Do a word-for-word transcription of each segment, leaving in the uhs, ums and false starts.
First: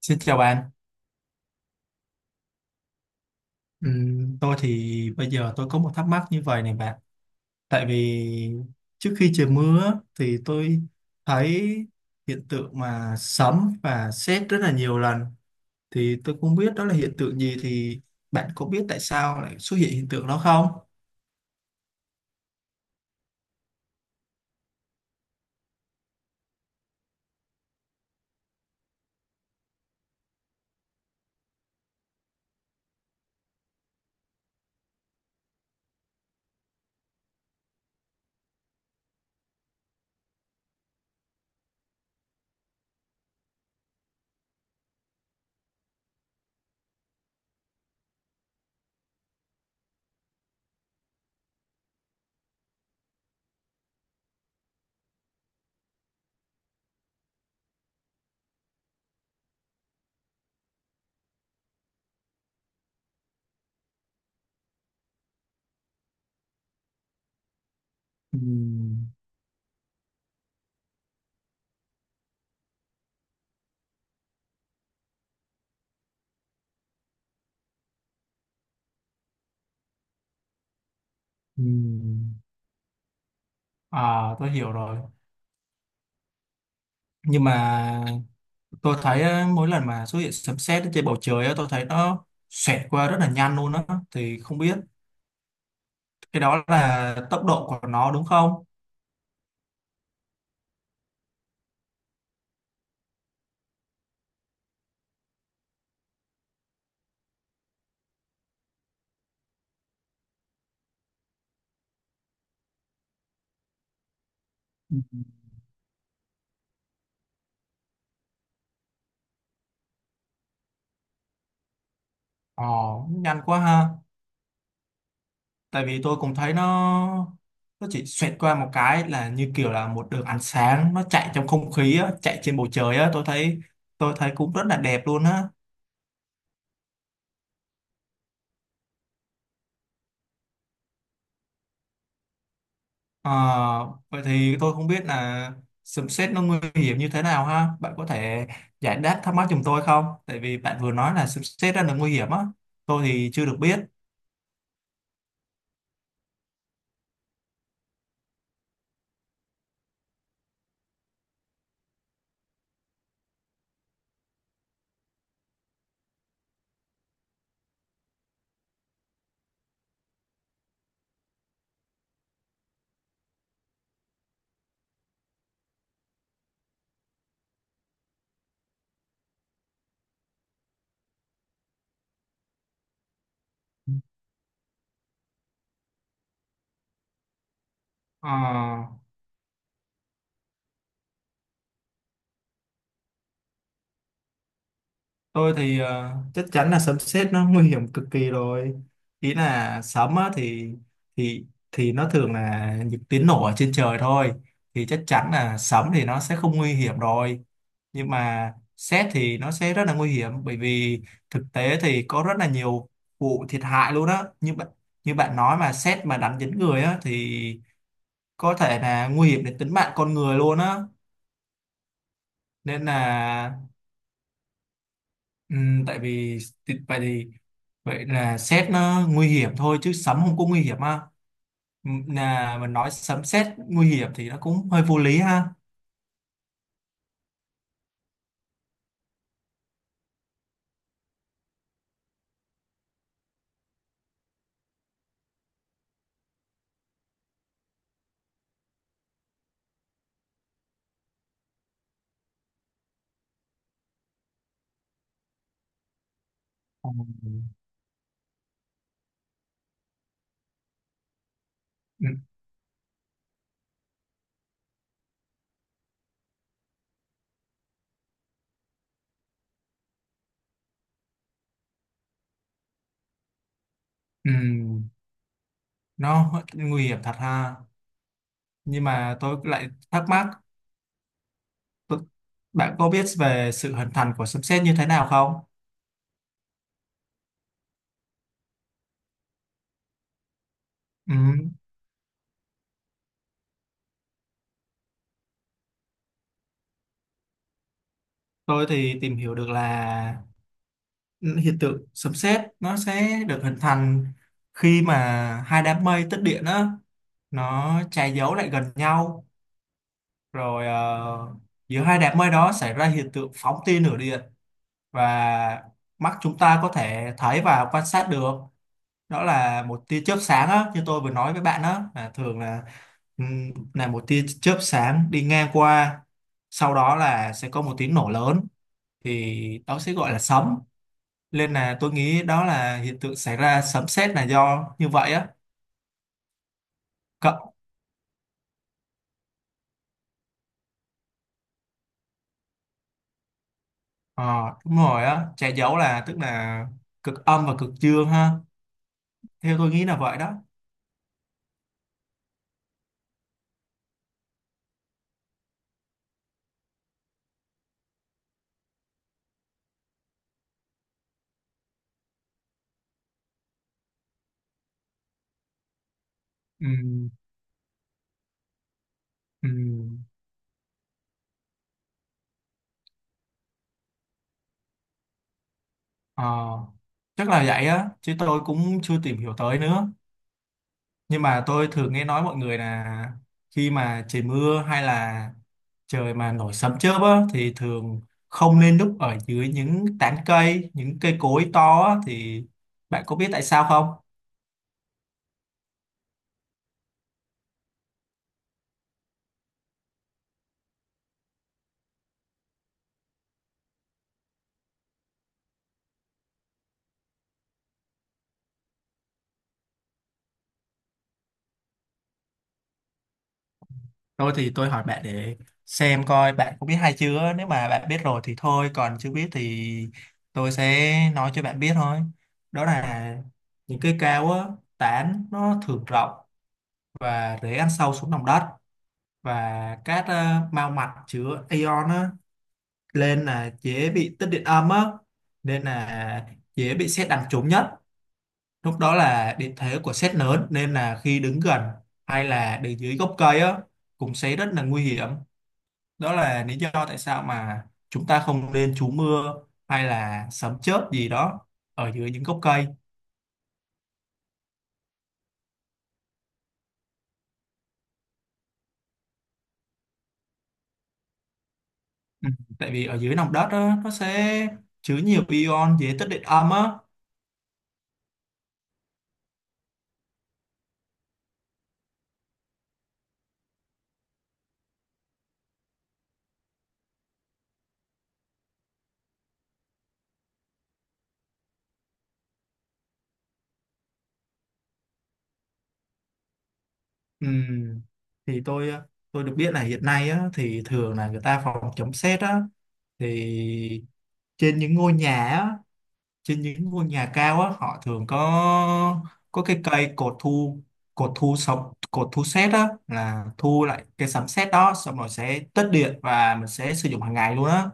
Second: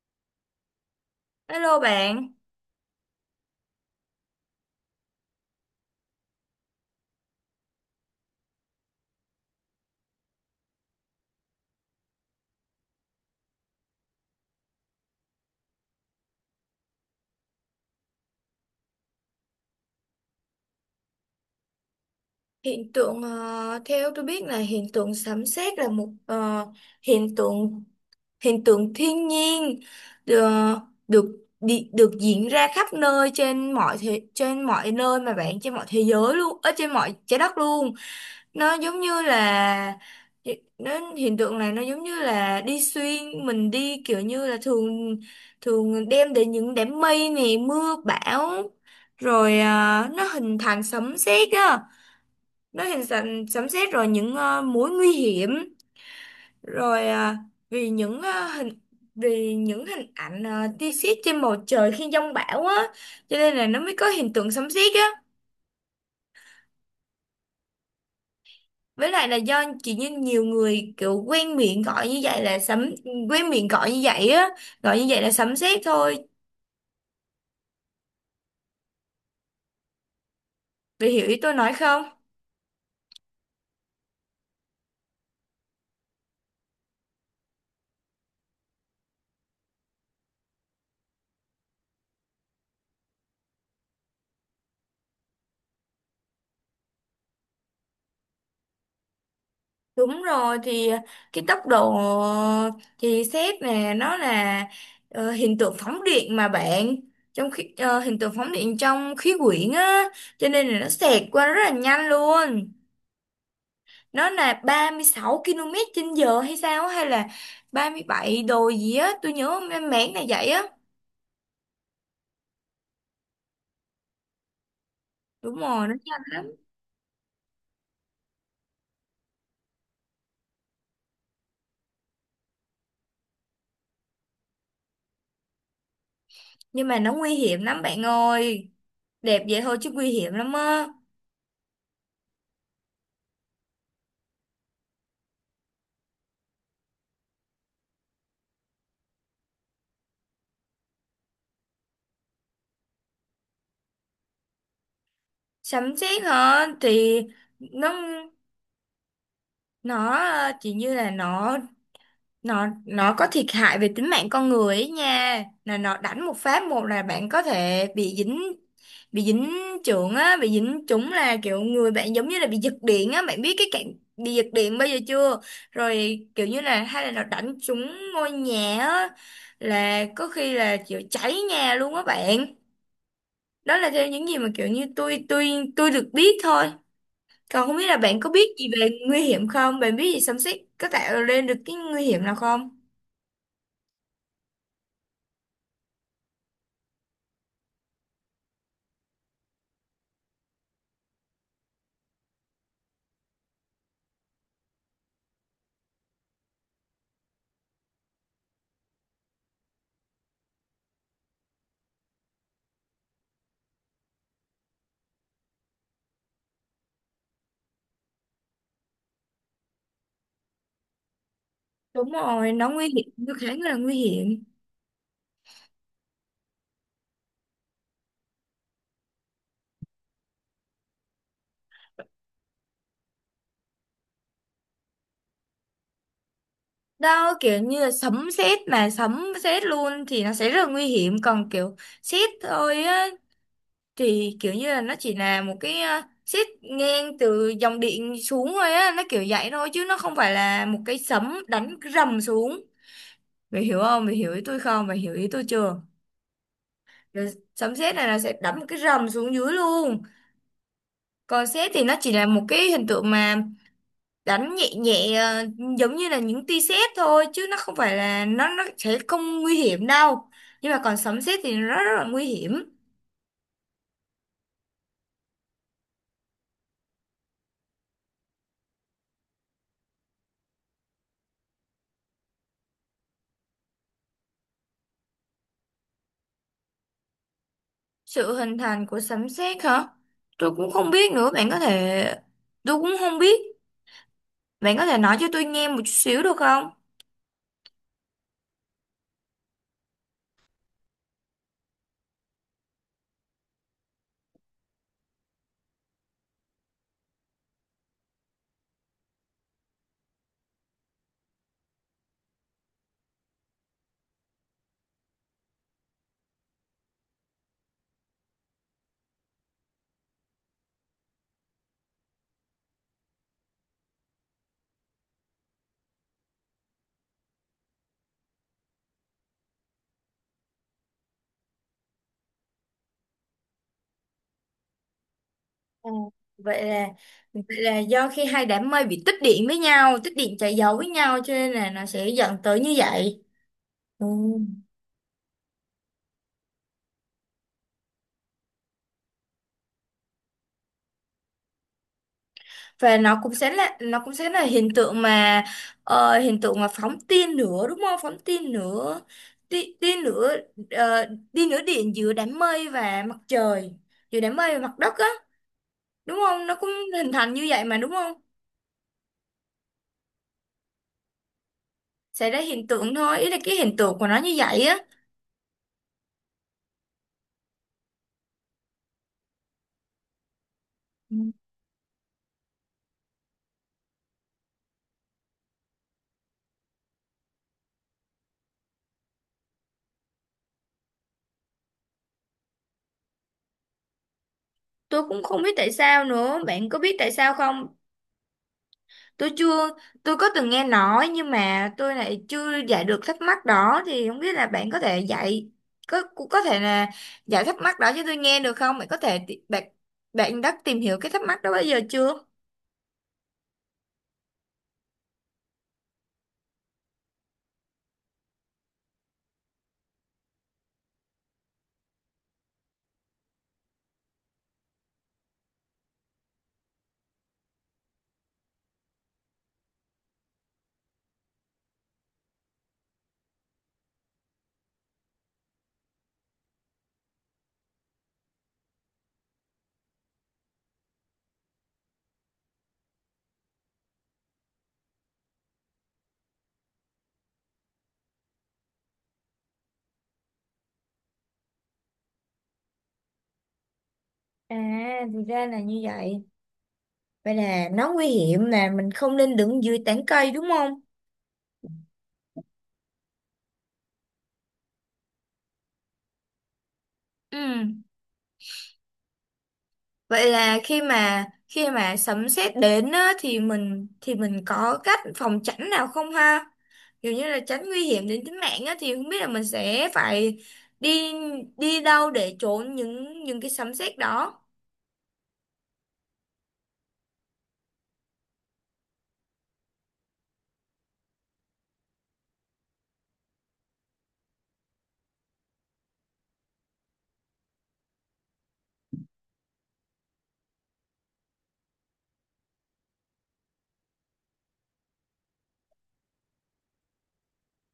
Xin chào bạn. Hello bạn. Ừm, tôi thì bây giờ tôi có một thắc mắc như vậy này bạn. Tại vì trước khi trời mưa á, thì tôi thấy hiện tượng mà sấm và sét rất là nhiều lần. Thì tôi không biết đó là hiện tượng gì, thì bạn có biết tại sao lại xuất hiện hiện tượng đó không? Hiện tượng ờ, theo tôi biết, là hiện tượng sấm sét là một ờ, hiện tượng hiện tượng thiên nhiên được được đi- được diễn ra khắp nơi, trên mọi thế, trên mọi nơi mà bạn, trên mọi thế giới luôn, ở trên mọi trái đất luôn. Nó giống như là, nó hiện tượng này nó giống như là đi xuyên mình, đi kiểu như là thường thường đem đến những đám mây này mưa bão rồi. À, nó hình thành sấm sét á, nó hình thành sấm sét rồi những ờ, mối nguy hiểm, rồi ờ, vì những ờ, hình vì những hình ảnh, uh, tia sét trên bầu trời khi giông bão á, cho nên là nó mới có hiện tượng sấm sét á. Với Ừm. lại là do chỉ như nhiều người kiểu quen miệng gọi như vậy là sấm, quen miệng gọi như vậy á gọi như vậy là sấm sét thôi, vì hiểu ý tôi nói không? Ừm. À, tôi hiểu rồi. Nhưng mà tôi thấy á, mỗi lần mà xuất hiện sấm sét ở trên bầu trời á, tôi thấy nó xẹt qua rất là nhanh luôn á. Thì không biết cái đó là tốc độ của nó đúng không? Đúng rồi, thì cái tốc độ, thì xét nè, nó là ờ, hiện tượng phóng điện mà bạn, trong khi ờ, hiện tượng phóng điện trong khí quyển á, cho nên là nó xẹt qua rất là nhanh luôn. Nó là Ừ. ba mươi sáu ki lô mét trên giờ hay sao á, hay là ba mươi bảy đồ gì á, tôi nhớ mang máng này vậy á. Ồ, nhanh quá ha. Đúng Tại rồi, nó vì tôi nhanh cũng lắm. thấy nó nó chỉ xoẹt qua một cái là như kiểu là một đường ánh sáng nó chạy trong không khí á, chạy trên bầu trời á, tôi thấy tôi thấy cũng rất là đẹp luôn á. Nhưng mà nó nguy hiểm lắm bạn ơi, đẹp vậy thôi chứ nguy hiểm lắm á. Ờ, Vậy thì tôi không biết là sấm sét nó nguy hiểm như thế nào ha. Bạn có thể giải đáp thắc mắc giùm tôi không? Tại vì bạn vừa nói là sấm sét rất là nguy hiểm á. Tôi thì chưa được biết. Sấm sét hả, thì nó, nó ờ, chỉ như là nó, nó nó có thiệt hại về tính mạng con người ấy nha, là nó đánh một phát một là bạn có thể bị dính, bị dính chưởng á, bị dính chúng, là kiểu người bạn giống như là bị giật điện á, bạn biết cái cạnh bị giật điện bây giờ chưa? Rồi kiểu như là, hay là nó đánh trúng ngôi nhà á, là có khi là kiểu cháy nhà luôn á bạn. Đó là theo những gì mà kiểu như tôi tôi tôi được biết thôi. Còn không biết là bạn có Ờ biết gì về nguy hiểm không? Bạn biết gì xâm xích có tạo lên được cái nguy hiểm nào không? tôi thì ờ, chắc chắn là sấm sét nó nguy hiểm cực kỳ rồi. Ý là sấm á, thì thì thì nó thường là những tiếng nổ ở trên trời thôi, thì chắc chắn là sấm thì nó sẽ không nguy hiểm rồi, nhưng mà sét thì nó sẽ rất là nguy hiểm, bởi vì thực tế thì có rất là nhiều vụ thiệt hại luôn á, như bạn, như bạn nói mà sét mà đánh dính người á thì có thể là nguy hiểm đến tính mạng con người luôn á Đúng rồi, nó nên nguy hiểm, nó khá là. là nguy hiểm. Ừ, tại vì thì- vậy thì vậy là sét nó nguy hiểm thôi chứ sấm không có nguy hiểm ha. Ừ, là mình nói sấm sét nguy hiểm thì nó cũng hơi vô lý ha. Đó, kiểu như là sấm sét mà sấm sét luôn thì nó sẽ rất là nguy hiểm. Còn kiểu sét thôi á, thì kiểu như là nó chỉ là một cái ờ, sét ngang từ dòng điện xuống thôi á. Nó kiểu vậy thôi chứ nó không phải là một cái sấm đánh rầm xuống. Mày hiểu không? Mày hiểu ý tôi không? Mày hiểu ý tôi chưa? Rồi, Ừ, sấm sét này nó sẽ đánh một cái rầm xuống dưới luôn, còn sét thì nó ừ, chỉ là một cái hình tượng mà đánh nhẹ nhẹ, ờ, giống như là những tia sét thôi, chứ nó không phải là, nó nó sẽ không nguy hiểm đâu. Nhưng mà còn sấm sét thì nó rất là nguy hiểm. ừ, nó nguy hiểm thật ha. Nhưng mà tôi lại thắc mắc, tôi- bạn có biết về sự hình thành của sấm sét như thế nào không? Sự hình thành của sấm sét hả? Tôi cũng không biết Ừ, nữa, bạn có thể, tôi cũng không biết. Bạn có thể nói cho tôi nghe một chút xíu được không? tôi thì tìm hiểu được là hiện tượng sấm sét nó sẽ được hình thành khi mà hai đám mây tích điện á, nó che giấu lại gần nhau, rồi ờ, giữa hai đám mây đó xảy ra hiện tượng phóng tia lửa điện, và mắt chúng ta có thể thấy và quan sát được. Đó là một tia chớp sáng á, như tôi vừa nói với bạn, đó là thường là ừm, là một tia chớp sáng đi ngang qua, sau đó là sẽ có một tiếng nổ lớn, thì đó sẽ gọi là sấm. Nên là tôi nghĩ đó là hiện tượng xảy ra sấm sét là do như vậy á. À, vậy là, vậy là do khi hai đám mây bị tích điện với nhau, tích điện chạy dầu với nhau, cho nên là nó sẽ dẫn tới như vậy. Ừ. Ờ, Đúng rồi á, che giấu là tức là cực âm và cực dương ha. Theo tôi nghĩ là vậy đó. Và nó cũng sẽ là, nó cũng sẽ là hiện tượng mà, ờ, hiện tượng mà phóng tia nữa đúng không, phóng tia nữa, tia, tia nữa, ờ, tia nữa điện giữa đám mây và mặt trời, giữa đám mây và mặt đất á, đúng không, nó Ừ, cũng hình thành như vậy mà, đúng không, ừ, xảy ra hiện tượng thôi, ý là cái hiện tượng của nó như vậy á. ờ, chắc là vậy á, chứ tôi cũng chưa tìm hiểu tới nữa. Ừ. Nhưng mà tôi thường nghe nói mọi người là khi mà trời mưa hay là trời mà nổi sấm chớp á, thì thường không nên núp ở dưới những tán cây, những cây cối to á, thì bạn có biết tại sao không? Tôi cũng không biết tại sao nữa, bạn có biết tại sao không? Tôi chưa, Tôi có từng nghe nói, nhưng mà tôi lại chưa giải được thắc mắc đó, thì không biết là bạn có thể dạy, có cũng có thể là giải thắc mắc đó cho tôi nghe được không? Bạn có thể ti- bạn, bạn đã tìm hiểu cái thắc mắc đó bao giờ chưa? Thôi thì tôi hỏi bạn để xem coi bạn có biết hay chưa. Nếu mà bạn biết rồi thì thôi, còn chưa biết thì tôi sẽ nói cho bạn biết thôi. Đó là những cây cao á, tán nó thường rộng và rễ ăn sâu xuống lòng đất, và các ờ, mao mạch chứa ion á, lên là dễ bị tích điện âm á, nên là dễ bị sét đánh trúng nhất. Lúc đó là điện thế của sét lớn, nên là khi đứng gần hay là đứng dưới gốc cây á cũng sẽ rất là nguy hiểm. Đó là lý do tại sao mà chúng ta không nên trú mưa hay là sấm chớp gì đó ở dưới những gốc cây. À, thì ra là như vậy. Vậy là nó nguy hiểm, là mình không nên đứng dưới tán cây đúng không? Ừ. Tại vì ở dưới lòng đất á, nó sẽ chứa nhiều ion dễ tích điện âm á. Ừ. Vậy là khi mà, khi mà sấm sét đến á, thì mình, thì mình có cách phòng tránh nào không ha? Kiểu như là tránh nguy hiểm đến tính mạng á, thì không biết là mình sẽ phải đi, đi đâu để trốn những, những cái sấm sét đó. Ừ. Thì tôi tôi được biết là hiện nay á, thì thường là người ta phòng chống sét á, thì trên những ngôi nhà á, trên những ngôi nhà cao á họ thường có có cái cây cột thu, cột thu sóng cột thu sét á là thu lại cái sấm sét đó, xong rồi sẽ tất điện và mình sẽ sử dụng hàng ngày luôn á.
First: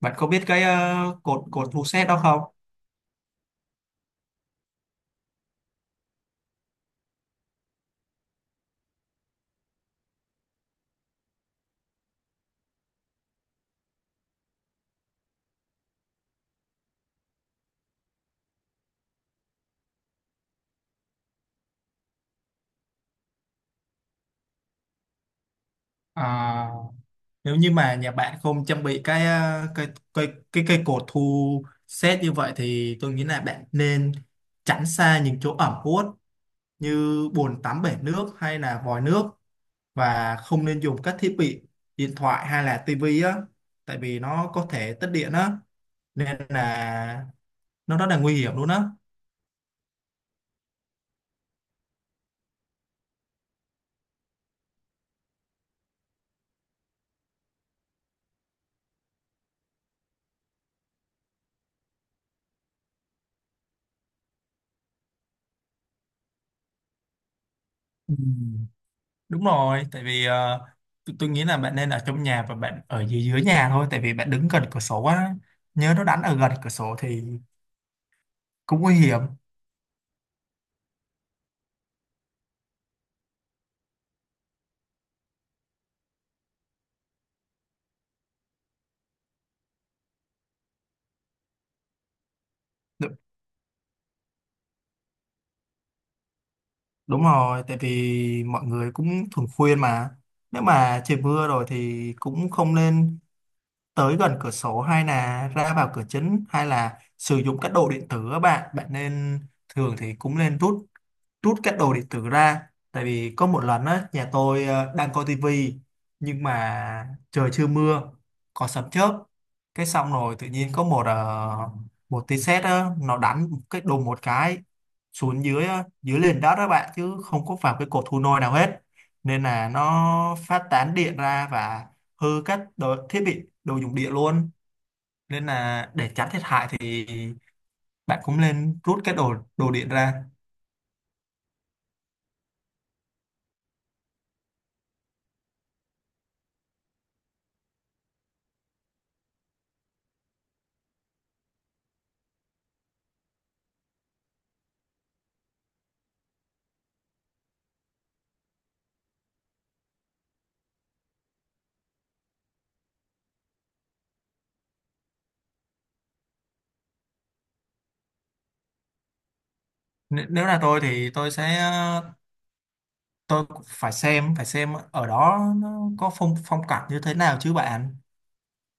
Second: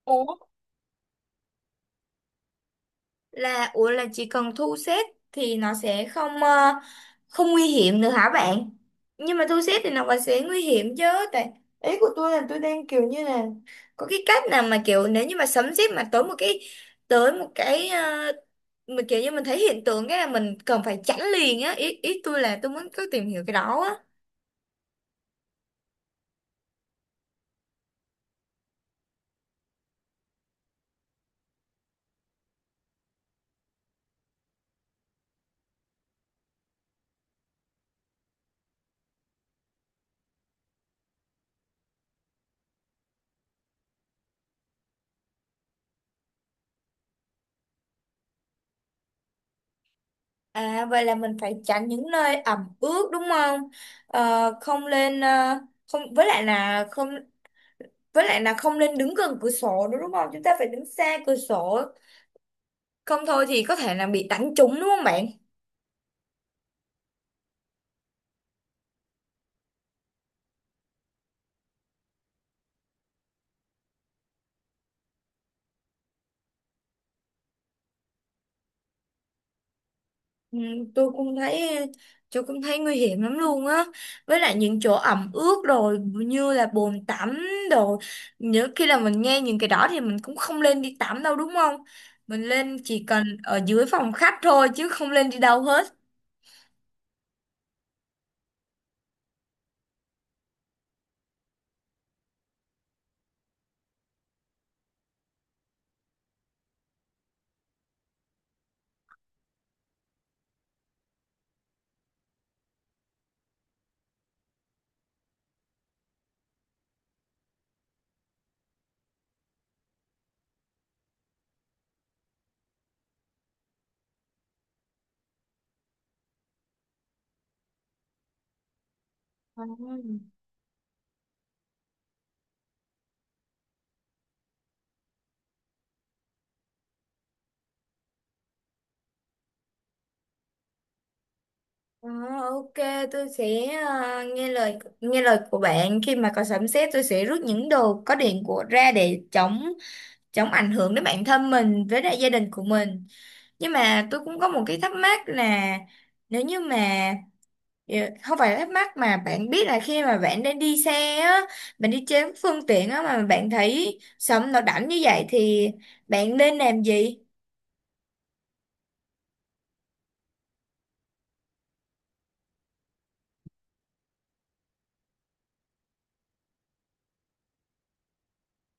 Bạn có Ủa? biết cái ờ, cột cột thu sét đó không? Là ủa là chỉ cần thu xếp thì nó sẽ không, ờ, không nguy hiểm nữa hả bạn? Nhưng mà thu xếp thì nó vẫn sẽ nguy hiểm chứ, tại ý của tôi là tôi đang kiểu như là, có cái cách nào mà kiểu nếu như mà sấm sét mà tới một cái, tới một cái ờ, mà kiểu như mình thấy hiện tượng cái là mình cần phải tránh liền á, ý ý tôi là tôi muốn cứ tìm hiểu cái đó á. À, nếu như mà nhà bạn không trang bị cái ờ, cây cây cái cây cột thu sét như vậy thì tôi nghĩ là bạn nên tránh xa những chỗ ẩm ướt như bồn tắm, bể nước hay là vòi nước, và không nên dùng các thiết bị điện thoại hay là tivi á, tại vì nó có thể tắt điện á nên là nó rất là nguy hiểm luôn á. À, vậy là mình phải tránh những nơi ẩm ướt đúng không? Ờ, không lên, ờ, không với lại là không với lại là không nên đứng gần cửa sổ nữa đúng không? Chúng ta phải đứng xa cửa sổ, không thôi thì có thể là bị đánh trúng đúng không bạn? Ừ, đúng rồi, tại vì ờ, tôi, tôi nghĩ là bạn nên ở trong nhà và bạn ở dưới dưới nhà thôi, tại vì bạn đứng gần cửa sổ á, nhớ nó đánh ở gần cửa sổ thì cũng nguy hiểm. Ừ, tôi cũng thấy tôi cũng thấy nguy hiểm lắm luôn á. Với lại những chỗ ẩm ướt rồi như là bồn tắm đồ. Nhớ khi là mình nghe những cái đó thì mình cũng không lên đi tắm đâu đúng không? Mình lên chỉ Đúng, cần ở dưới phòng khách thôi chứ không lên đi đâu hết. đúng rồi, tại vì mọi người cũng thường khuyên mà nếu mà trời mưa rồi thì cũng không nên tới gần cửa sổ hay là ra vào cửa chính hay là sử dụng các đồ điện tử á, bạn bạn nên, thường thì cũng nên rút rút các đồ điện tử ra. Tại vì có một lần á, nhà tôi ờ, đang coi tivi, nhưng mà trời chưa mưa, có sấm chớp, cái xong rồi tự nhiên có một ờ, một tia sét á, nó đánh cái đùng một cái xuống dưới á, dưới nền đất đó bạn, chứ không có vào cái cột thu nôi nào hết, nên là Ừ. nó phát tán điện ra và hư các đồ, thiết bị đồ dùng điện luôn. Nên là để tránh thiệt hại thì bạn cũng nên rút cái đồ đồ điện ra. Ờ, ok. Tôi sẽ, ờ, nghe lời, nghe lời của bạn. Khi mà có sấm sét tôi sẽ rút những đồ có điện của ra để chống, chống ảnh hưởng đến bản thân mình với lại gia đình của mình. Nhưng mà tôi cũng có một cái thắc mắc là, nếu như mà, ờ, không phải là thắc mắc mà bạn biết, là khi mà bạn đang đi xe á, bạn đi trên phương tiện á mà bạn thấy sấm nó đánh như vậy thì bạn nên làm gì? N- nếu là tôi thì tôi sẽ ờ, tôi cũng phải xem phải xem ở đó nó có phong phong cảnh như thế nào chứ bạn.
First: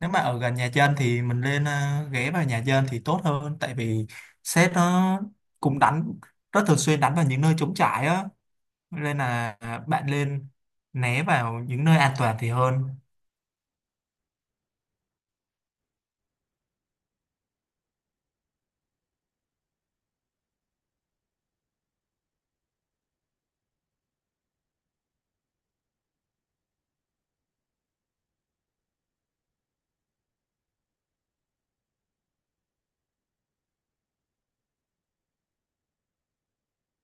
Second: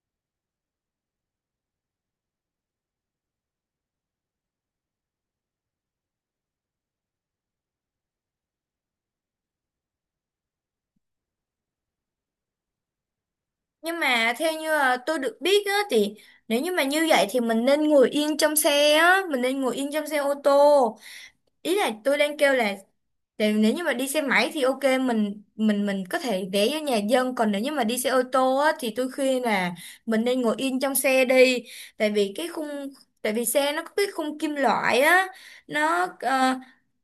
Nếu mà ở gần nhà dân thì mình lên ờ, ghé vào nhà dân thì tốt hơn, tại vì sét nó cũng đánh, rất thường xuyên đánh vào những nơi trống trải á, nên là bạn lên né vào những nơi an toàn thì hơn. Nhưng mà theo như là tôi được biết á, thì nếu như mà như vậy thì mình nên ngồi yên trong xe á, mình nên ngồi yên trong xe ô tô. Ý là tôi đang kêu là, tại nếu như mà đi xe máy thì ok, mình mình mình có thể ghé vô nhà dân, còn nếu như mà đi xe ô tô á thì tôi khuyên là mình nên ngồi yên trong xe đi, tại vì cái khung, tại vì xe nó có cái khung kim loại á, nó ờ,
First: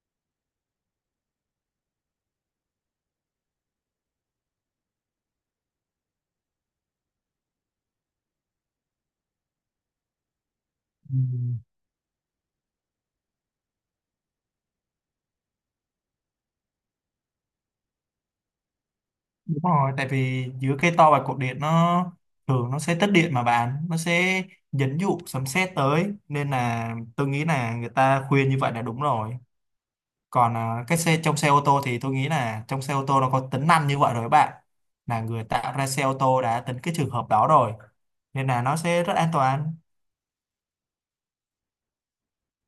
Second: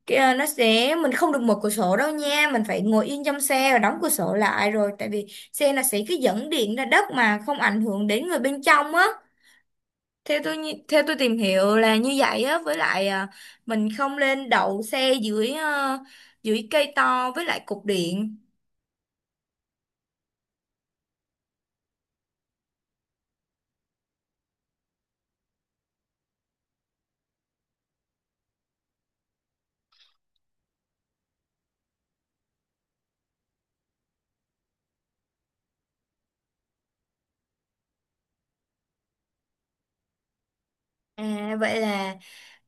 kìa, nó sẽ, mình không được mở cửa sổ đâu nha, mình phải ngồi yên trong xe và đóng cửa sổ lại rồi, tại vì xe là sẽ cứ dẫn điện ra đất mà không ảnh hưởng đến người bên trong á. Theo tôi nhi- theo tôi Ừ. tìm hiểu là như vậy á. Với lại à, mình không lên đậu xe dưới, ờ, dưới cây to với lại cục điện. Đúng rồi, tại vì giữa cây to và cột điện nó thường nó sẽ tích điện mà bạn, nó sẽ dẫn dụ sấm sét tới, nên là tôi nghĩ là người ta khuyên như vậy là đúng rồi. Còn à, cái xe trong xe ô tô thì tôi nghĩ là trong xe ô tô nó có tính năng như vậy rồi các bạn. Là người tạo ra xe ô tô đã tính cái trường hợp đó rồi, nên là nó sẽ rất an toàn. À, vậy là,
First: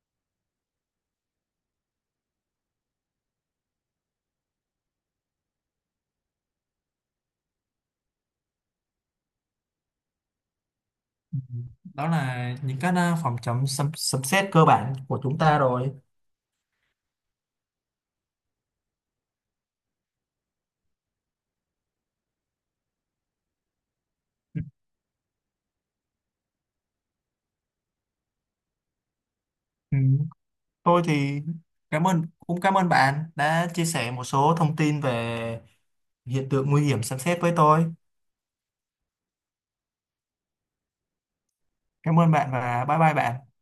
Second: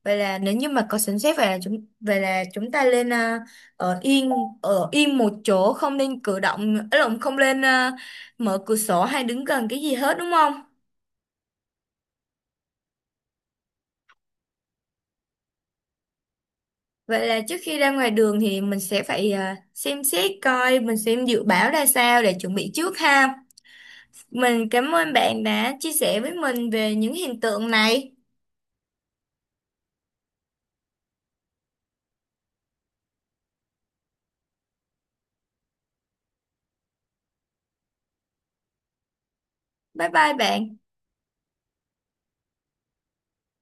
vậy là nếu như mà có sẵn xét, vậy là chúng vậy là chúng ta lên, à, ở yên, ở yên một chỗ, không nên cử động, ấy lộn, không lên, à, mở cửa sổ hay đứng gần cái gì hết đúng không? Đó là những cái à, phòng chống sấm sấm sét cơ bản của chúng ta rồi. Vậy là trước khi ra ngoài đường thì mình sẽ phải, à, xem xét coi, mình xem dự báo ra sao để chuẩn bị trước ha. Mình cảm ơn bạn đã chia sẻ với mình về những hiện tượng này. Ừ. Thôi thì cảm ơn cũng cảm ơn bạn đã chia sẻ một số thông tin về hiện tượng nguy hiểm sấm sét với tôi. Bye bye bạn. Cảm ơn bạn và bye bye bạn.